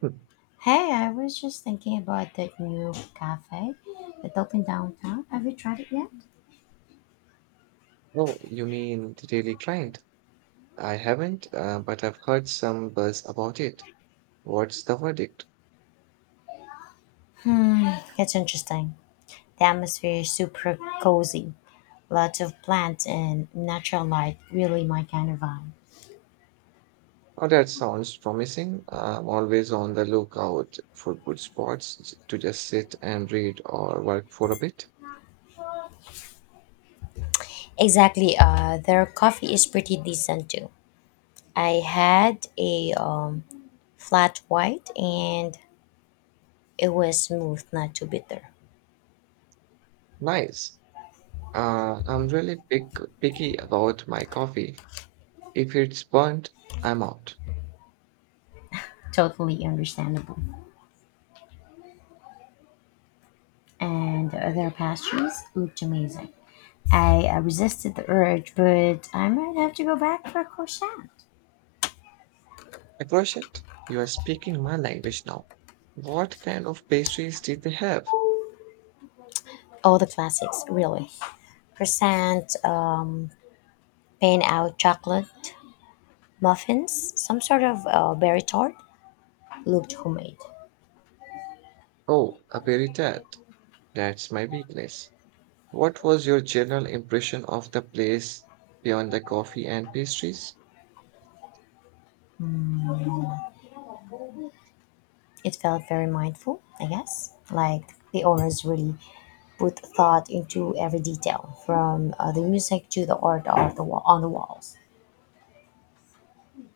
Hmm. Hey, I was just thinking about that new cafe that opened downtown. Have you tried it yet? Oh, you mean the Daily Client? I haven't, but I've heard some buzz about it. What's the verdict? It's interesting. The atmosphere is super cozy. Lots of plants and natural light, really my kind of vibe. Oh, that sounds promising. I'm always on the lookout for good spots to just sit and read or work for a bit. Exactly. Their coffee is pretty decent too. I had a flat white and it was smooth, not too bitter. Nice. I'm really picky about my coffee. If it's burnt, I'm out. Totally understandable. And their pastries looked amazing. I resisted the urge, but I might have to go back for a croissant. I crush it. You are speaking my language now. What kind of pastries did they have? All the classics, really. Croissant, pan out chocolate, muffins, some sort of berry tart looked homemade. Oh, a berry tart. That's my weakness. What was your general impression of the place beyond the coffee and pastries? It felt very mindful, I guess. Like the owners really put thought into every detail, from the music to the art of the on the walls.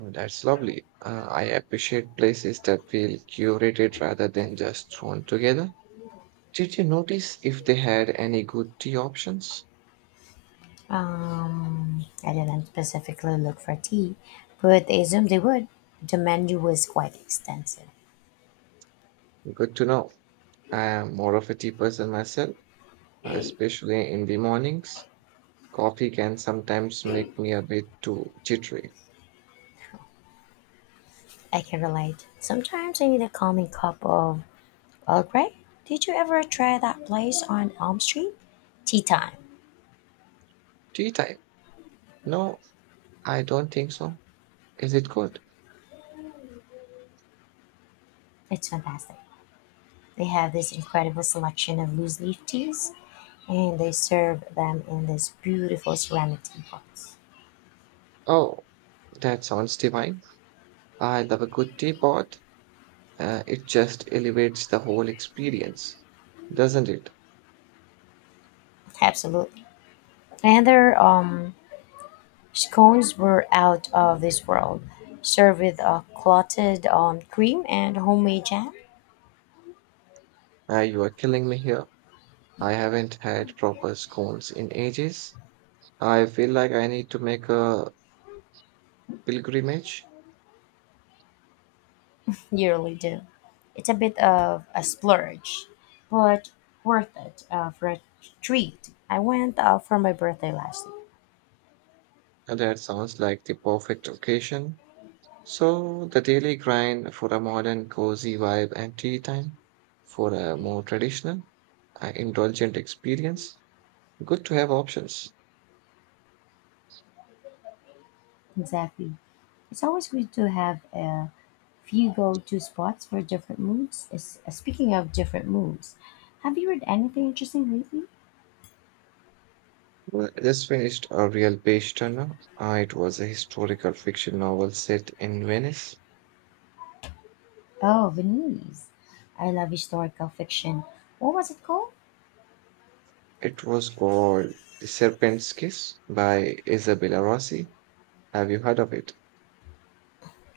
Mm, that's lovely. I appreciate places that feel curated rather than just thrown together. Did you notice if they had any good tea options? I didn't specifically look for tea, but I assumed they would. The menu was quite extensive. Good to know. I am more of a tea person myself, especially in the mornings. Coffee can sometimes make me a bit too jittery. I can relate. Sometimes I need a calming cup of Earl Grey. Did you ever try that place on Elm Street? Tea time. Tea time? No, I don't think so. Is it good? It's fantastic. They have this incredible selection of loose leaf teas, and they serve them in this beautiful ceramic teapots. Oh, that sounds divine. I love a good teapot. It just elevates the whole experience, doesn't it? Absolutely. And their Scones were out of this world, served with a clotted cream and homemade jam. You are killing me here. I haven't had proper scones in ages. I feel like I need to make a pilgrimage. You really do. It's a bit of a splurge, but worth it for a treat. I went for my birthday last year. That sounds like the perfect occasion. So, the daily grind for a modern, cozy vibe, and tea time for a more traditional, indulgent experience. Good to have options. Exactly. It's always good to have a few go-to spots for different moods. Speaking of different moods, have you read anything interesting lately? Well, I just finished A Real Page Turner. It was a historical fiction novel set in Venice. Oh, Venise. I love historical fiction. What was it called? It was called The Serpent's Kiss by Isabella Rossi. Have you heard of it?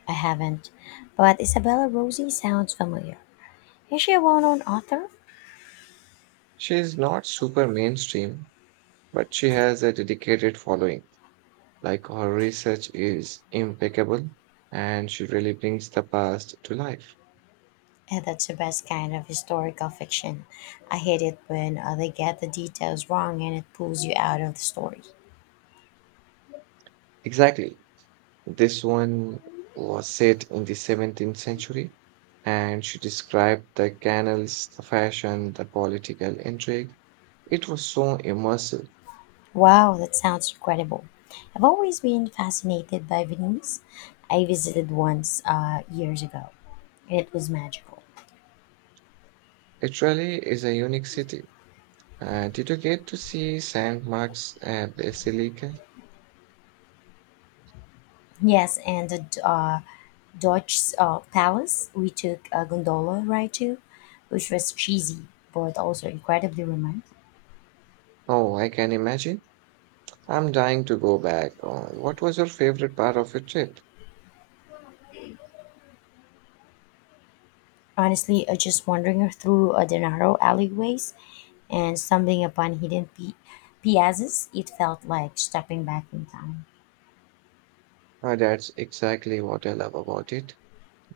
I haven't, but Isabella Rosi sounds familiar. Is she a well known author? She is not super mainstream, but she has a dedicated following. Like, her research is impeccable, and she really brings the past to life. And that's the best kind of historical fiction. I hate it when they get the details wrong and it pulls you out of the story. Exactly. This one was set in the 17th century, and she described the canals, the fashion, the political intrigue. It was so immersive. Wow, that sounds incredible. I've always been fascinated by Venice. I visited once years ago, and it was magical. It really is a unique city. Did you get to see St. Mark's Basilica? Yes, and the Dutch Palace we took a gondola ride to, which was cheesy but also incredibly romantic. Oh, I can imagine. I'm dying to go back. What was your favorite part of your trip? Honestly, I just wandering through the narrow alleyways and stumbling upon hidden piazzas. It felt like stepping back in time. That's exactly what I love about it.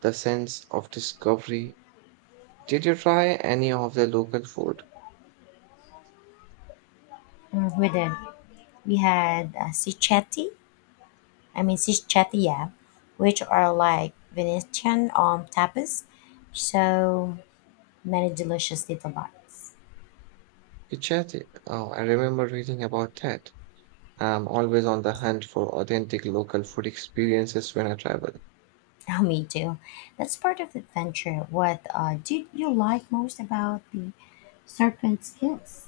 The sense of discovery. Did you try any of the local food? Mm, we did. We had Sichetti, I mean Sichetia, which are like Venetian tapas. So many delicious little bites. Chatty. Oh, I remember reading about that. I'm always on the hunt for authentic local food experiences when I travel. Oh, me too. That's part of the adventure. What did you like most about the Serpent's Kiss?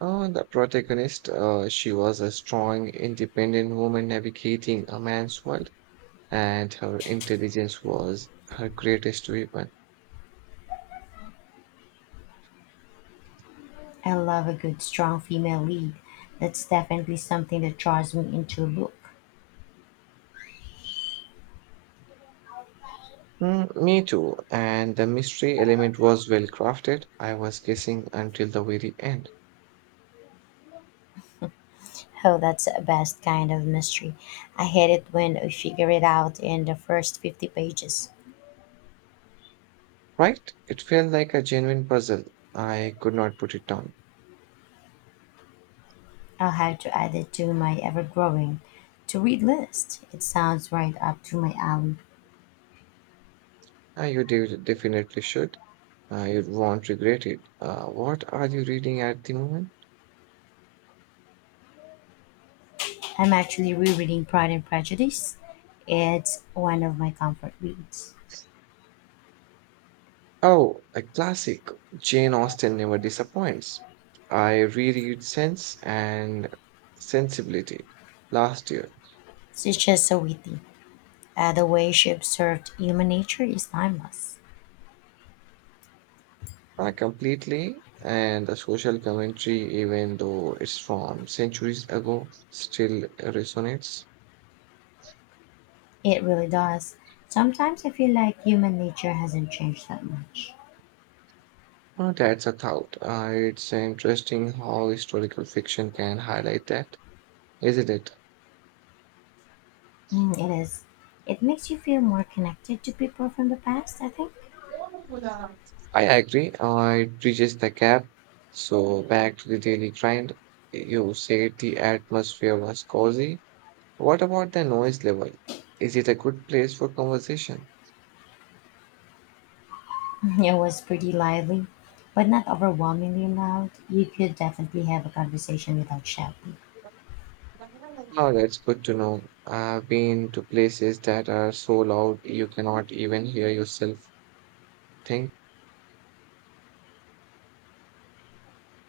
Oh, and the protagonist, she was a strong, independent woman navigating a man's world, and her intelligence was her greatest weapon. I love a good, strong female lead. That's definitely something that draws me into a book. Mm, me too. And the mystery element was well crafted. I was guessing until the very end. Oh, that's the best kind of mystery. I hate it when I figure it out in the first 50 pages. Right? It felt like a genuine puzzle. I could not put it down. I'll have to add it to my ever growing to read list. It sounds right up to my alley. Ah, you definitely should. You won't regret it. What are you reading at the moment? I'm actually rereading Pride and Prejudice. It's one of my comfort reads. Oh, a classic. Jane Austen never disappoints. I reread Sense and Sensibility last year. She's just so witty. The way she observed human nature is timeless. I completely, and the social commentary, even though it's from centuries ago, still resonates. It really does. Sometimes I feel like human nature hasn't changed that much. That's a thought. It's interesting how historical fiction can highlight that, isn't it? Mm, it is. It makes you feel more connected to people from the past, I think. I agree. It bridges the gap. So back to the daily grind. You said the atmosphere was cozy. What about the noise level? Is it a good place for conversation? It was pretty lively, but not overwhelmingly loud. You could definitely have a conversation without shouting. Oh, that's good to know. I've been to places that are so loud you cannot even hear yourself think.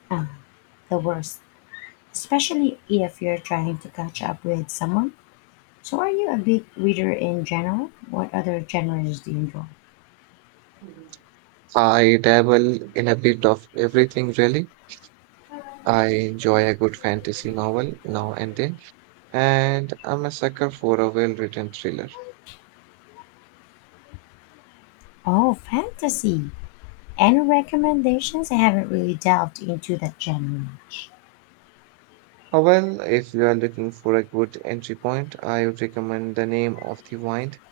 Ah, the worst. Especially if you're trying to catch up with someone. So, are you a big reader in general? What other genres do you enjoy? I dabble in a bit of everything, really. I enjoy a good fantasy novel now and then, and I'm a sucker for a well written thriller. Oh, fantasy! Any recommendations? I haven't really delved into that genre much. However, if you are looking for a good entry point, I would recommend The Name of the Wind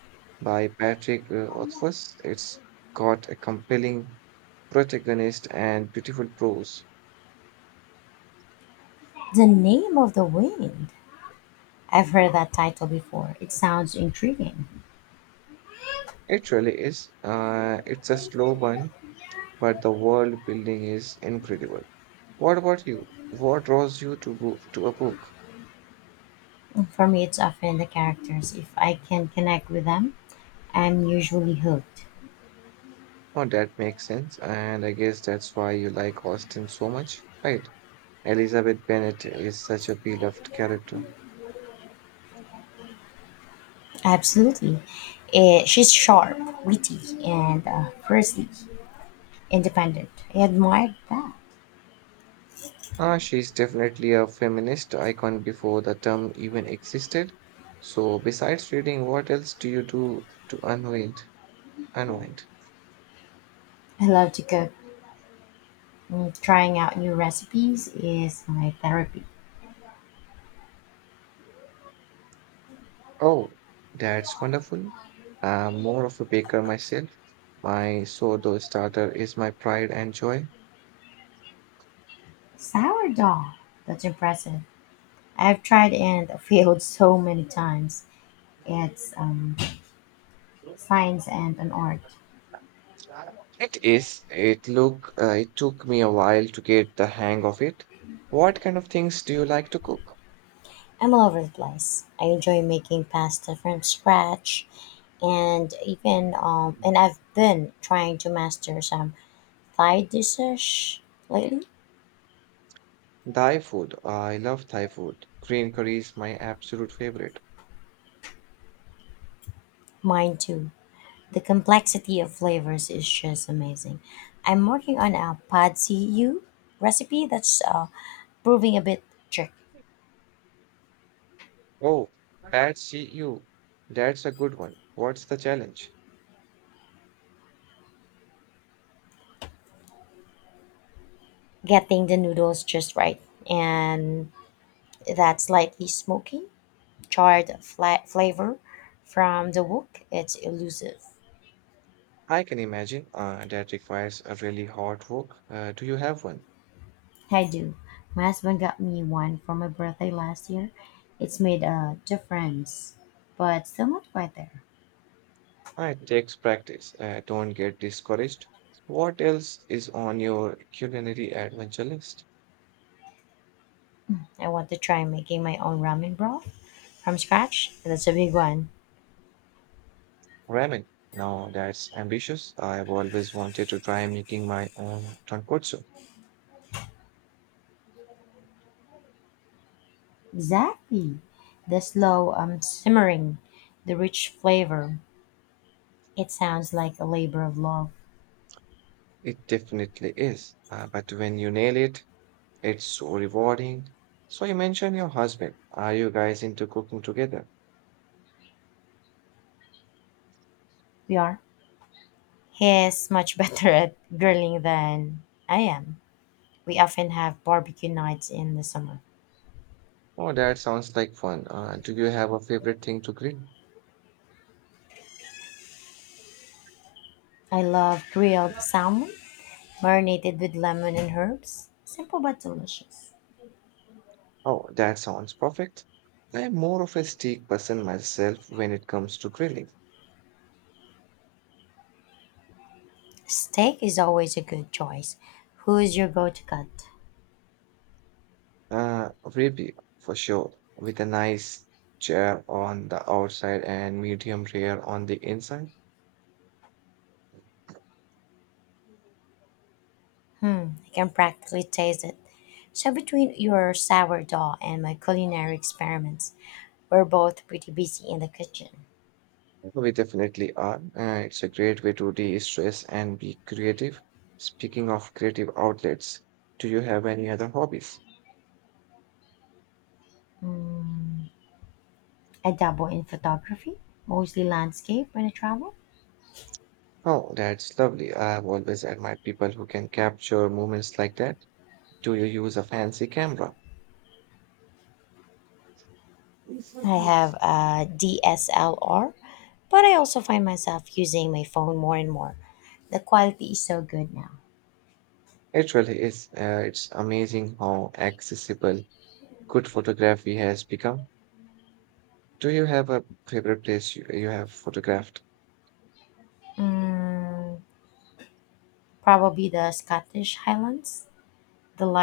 by Patrick Rothfuss. It's got a compelling protagonist and beautiful prose. The Name of the Wind. I've heard that title before. It sounds intriguing. It really is. It's a slow burn, but the world building is incredible. What about you? What draws you to go to a book? For me, it's often the characters. If I can connect with them, I'm usually hooked. Oh, that makes sense, and I guess that's why you like Austin so much, right? Elizabeth Bennet is such a beloved character. Absolutely. Eh, she's sharp, witty, and firstly, independent. I admired that. Ah, she's definitely a feminist icon before the term even existed. So, besides reading, what else do you do to unwind? Unwind. I love to cook. Mm, trying out new recipes is my therapy. Oh, that's wonderful. I'm more of a baker myself. My sourdough starter is my pride and joy. Sourdough. That's impressive. I've tried and failed so many times. It's science and an art. It is. It look. It took me a while to get the hang of it. What kind of things do you like to cook? I'm all over the place. I enjoy making pasta from scratch, and I've been trying to master some Thai dishes lately. Thai food. I love Thai food. Green curry is my absolute favorite. Mine too. The complexity of flavors is just amazing. I'm working on a pad see ew recipe that's proving a bit trick Oh, that's you. That's a good one. What's the challenge? getting the noodles just right and that slightly smoky, charred flat flavor from the wok. It's elusive. I can imagine that requires a really hard work. Do you have one? I do. My husband got me one for my birthday last year. It's made a difference, but still not quite there. It takes practice. Don't get discouraged. What else is on your culinary adventure list? I want to try making my own ramen broth from scratch. That's a big one. Ramen. Now that's ambitious. I've always wanted to try making my own tonkotsu. Exactly. The slow Simmering, the rich flavor. It sounds like a labor of love. It definitely is. But when you nail it, it's so rewarding. So you mentioned your husband. Are you guys into cooking together? We are. He's much better at grilling than I am. We often have barbecue nights in the summer. Oh, that sounds like fun. Do you have a favorite thing to grill? I love grilled salmon, marinated with lemon and herbs. Simple but delicious. Oh, that sounds perfect. I'm more of a steak person myself when it comes to grilling. Steak is always a good choice. Who is your go to cut? Ribeye for sure, with a nice chair on the outside and medium rare on the inside. I can practically taste it. So, between your sourdough and my culinary experiments, we're both pretty busy in the kitchen. Well, we definitely are. It's a great way to de-stress and be creative. Speaking of creative outlets, do you have any other hobbies? I dabble in photography, mostly landscape when I travel. Oh, that's lovely. I've always admired people who can capture moments like that. Do you use a fancy camera? I have It a DSLR, but I also find myself using my phone more and more. The quality is so good now. really is. It's amazing how accessible good photography has become. Do you have a favorite place you have photographed? Mm, probably the Scottish Highlands. The light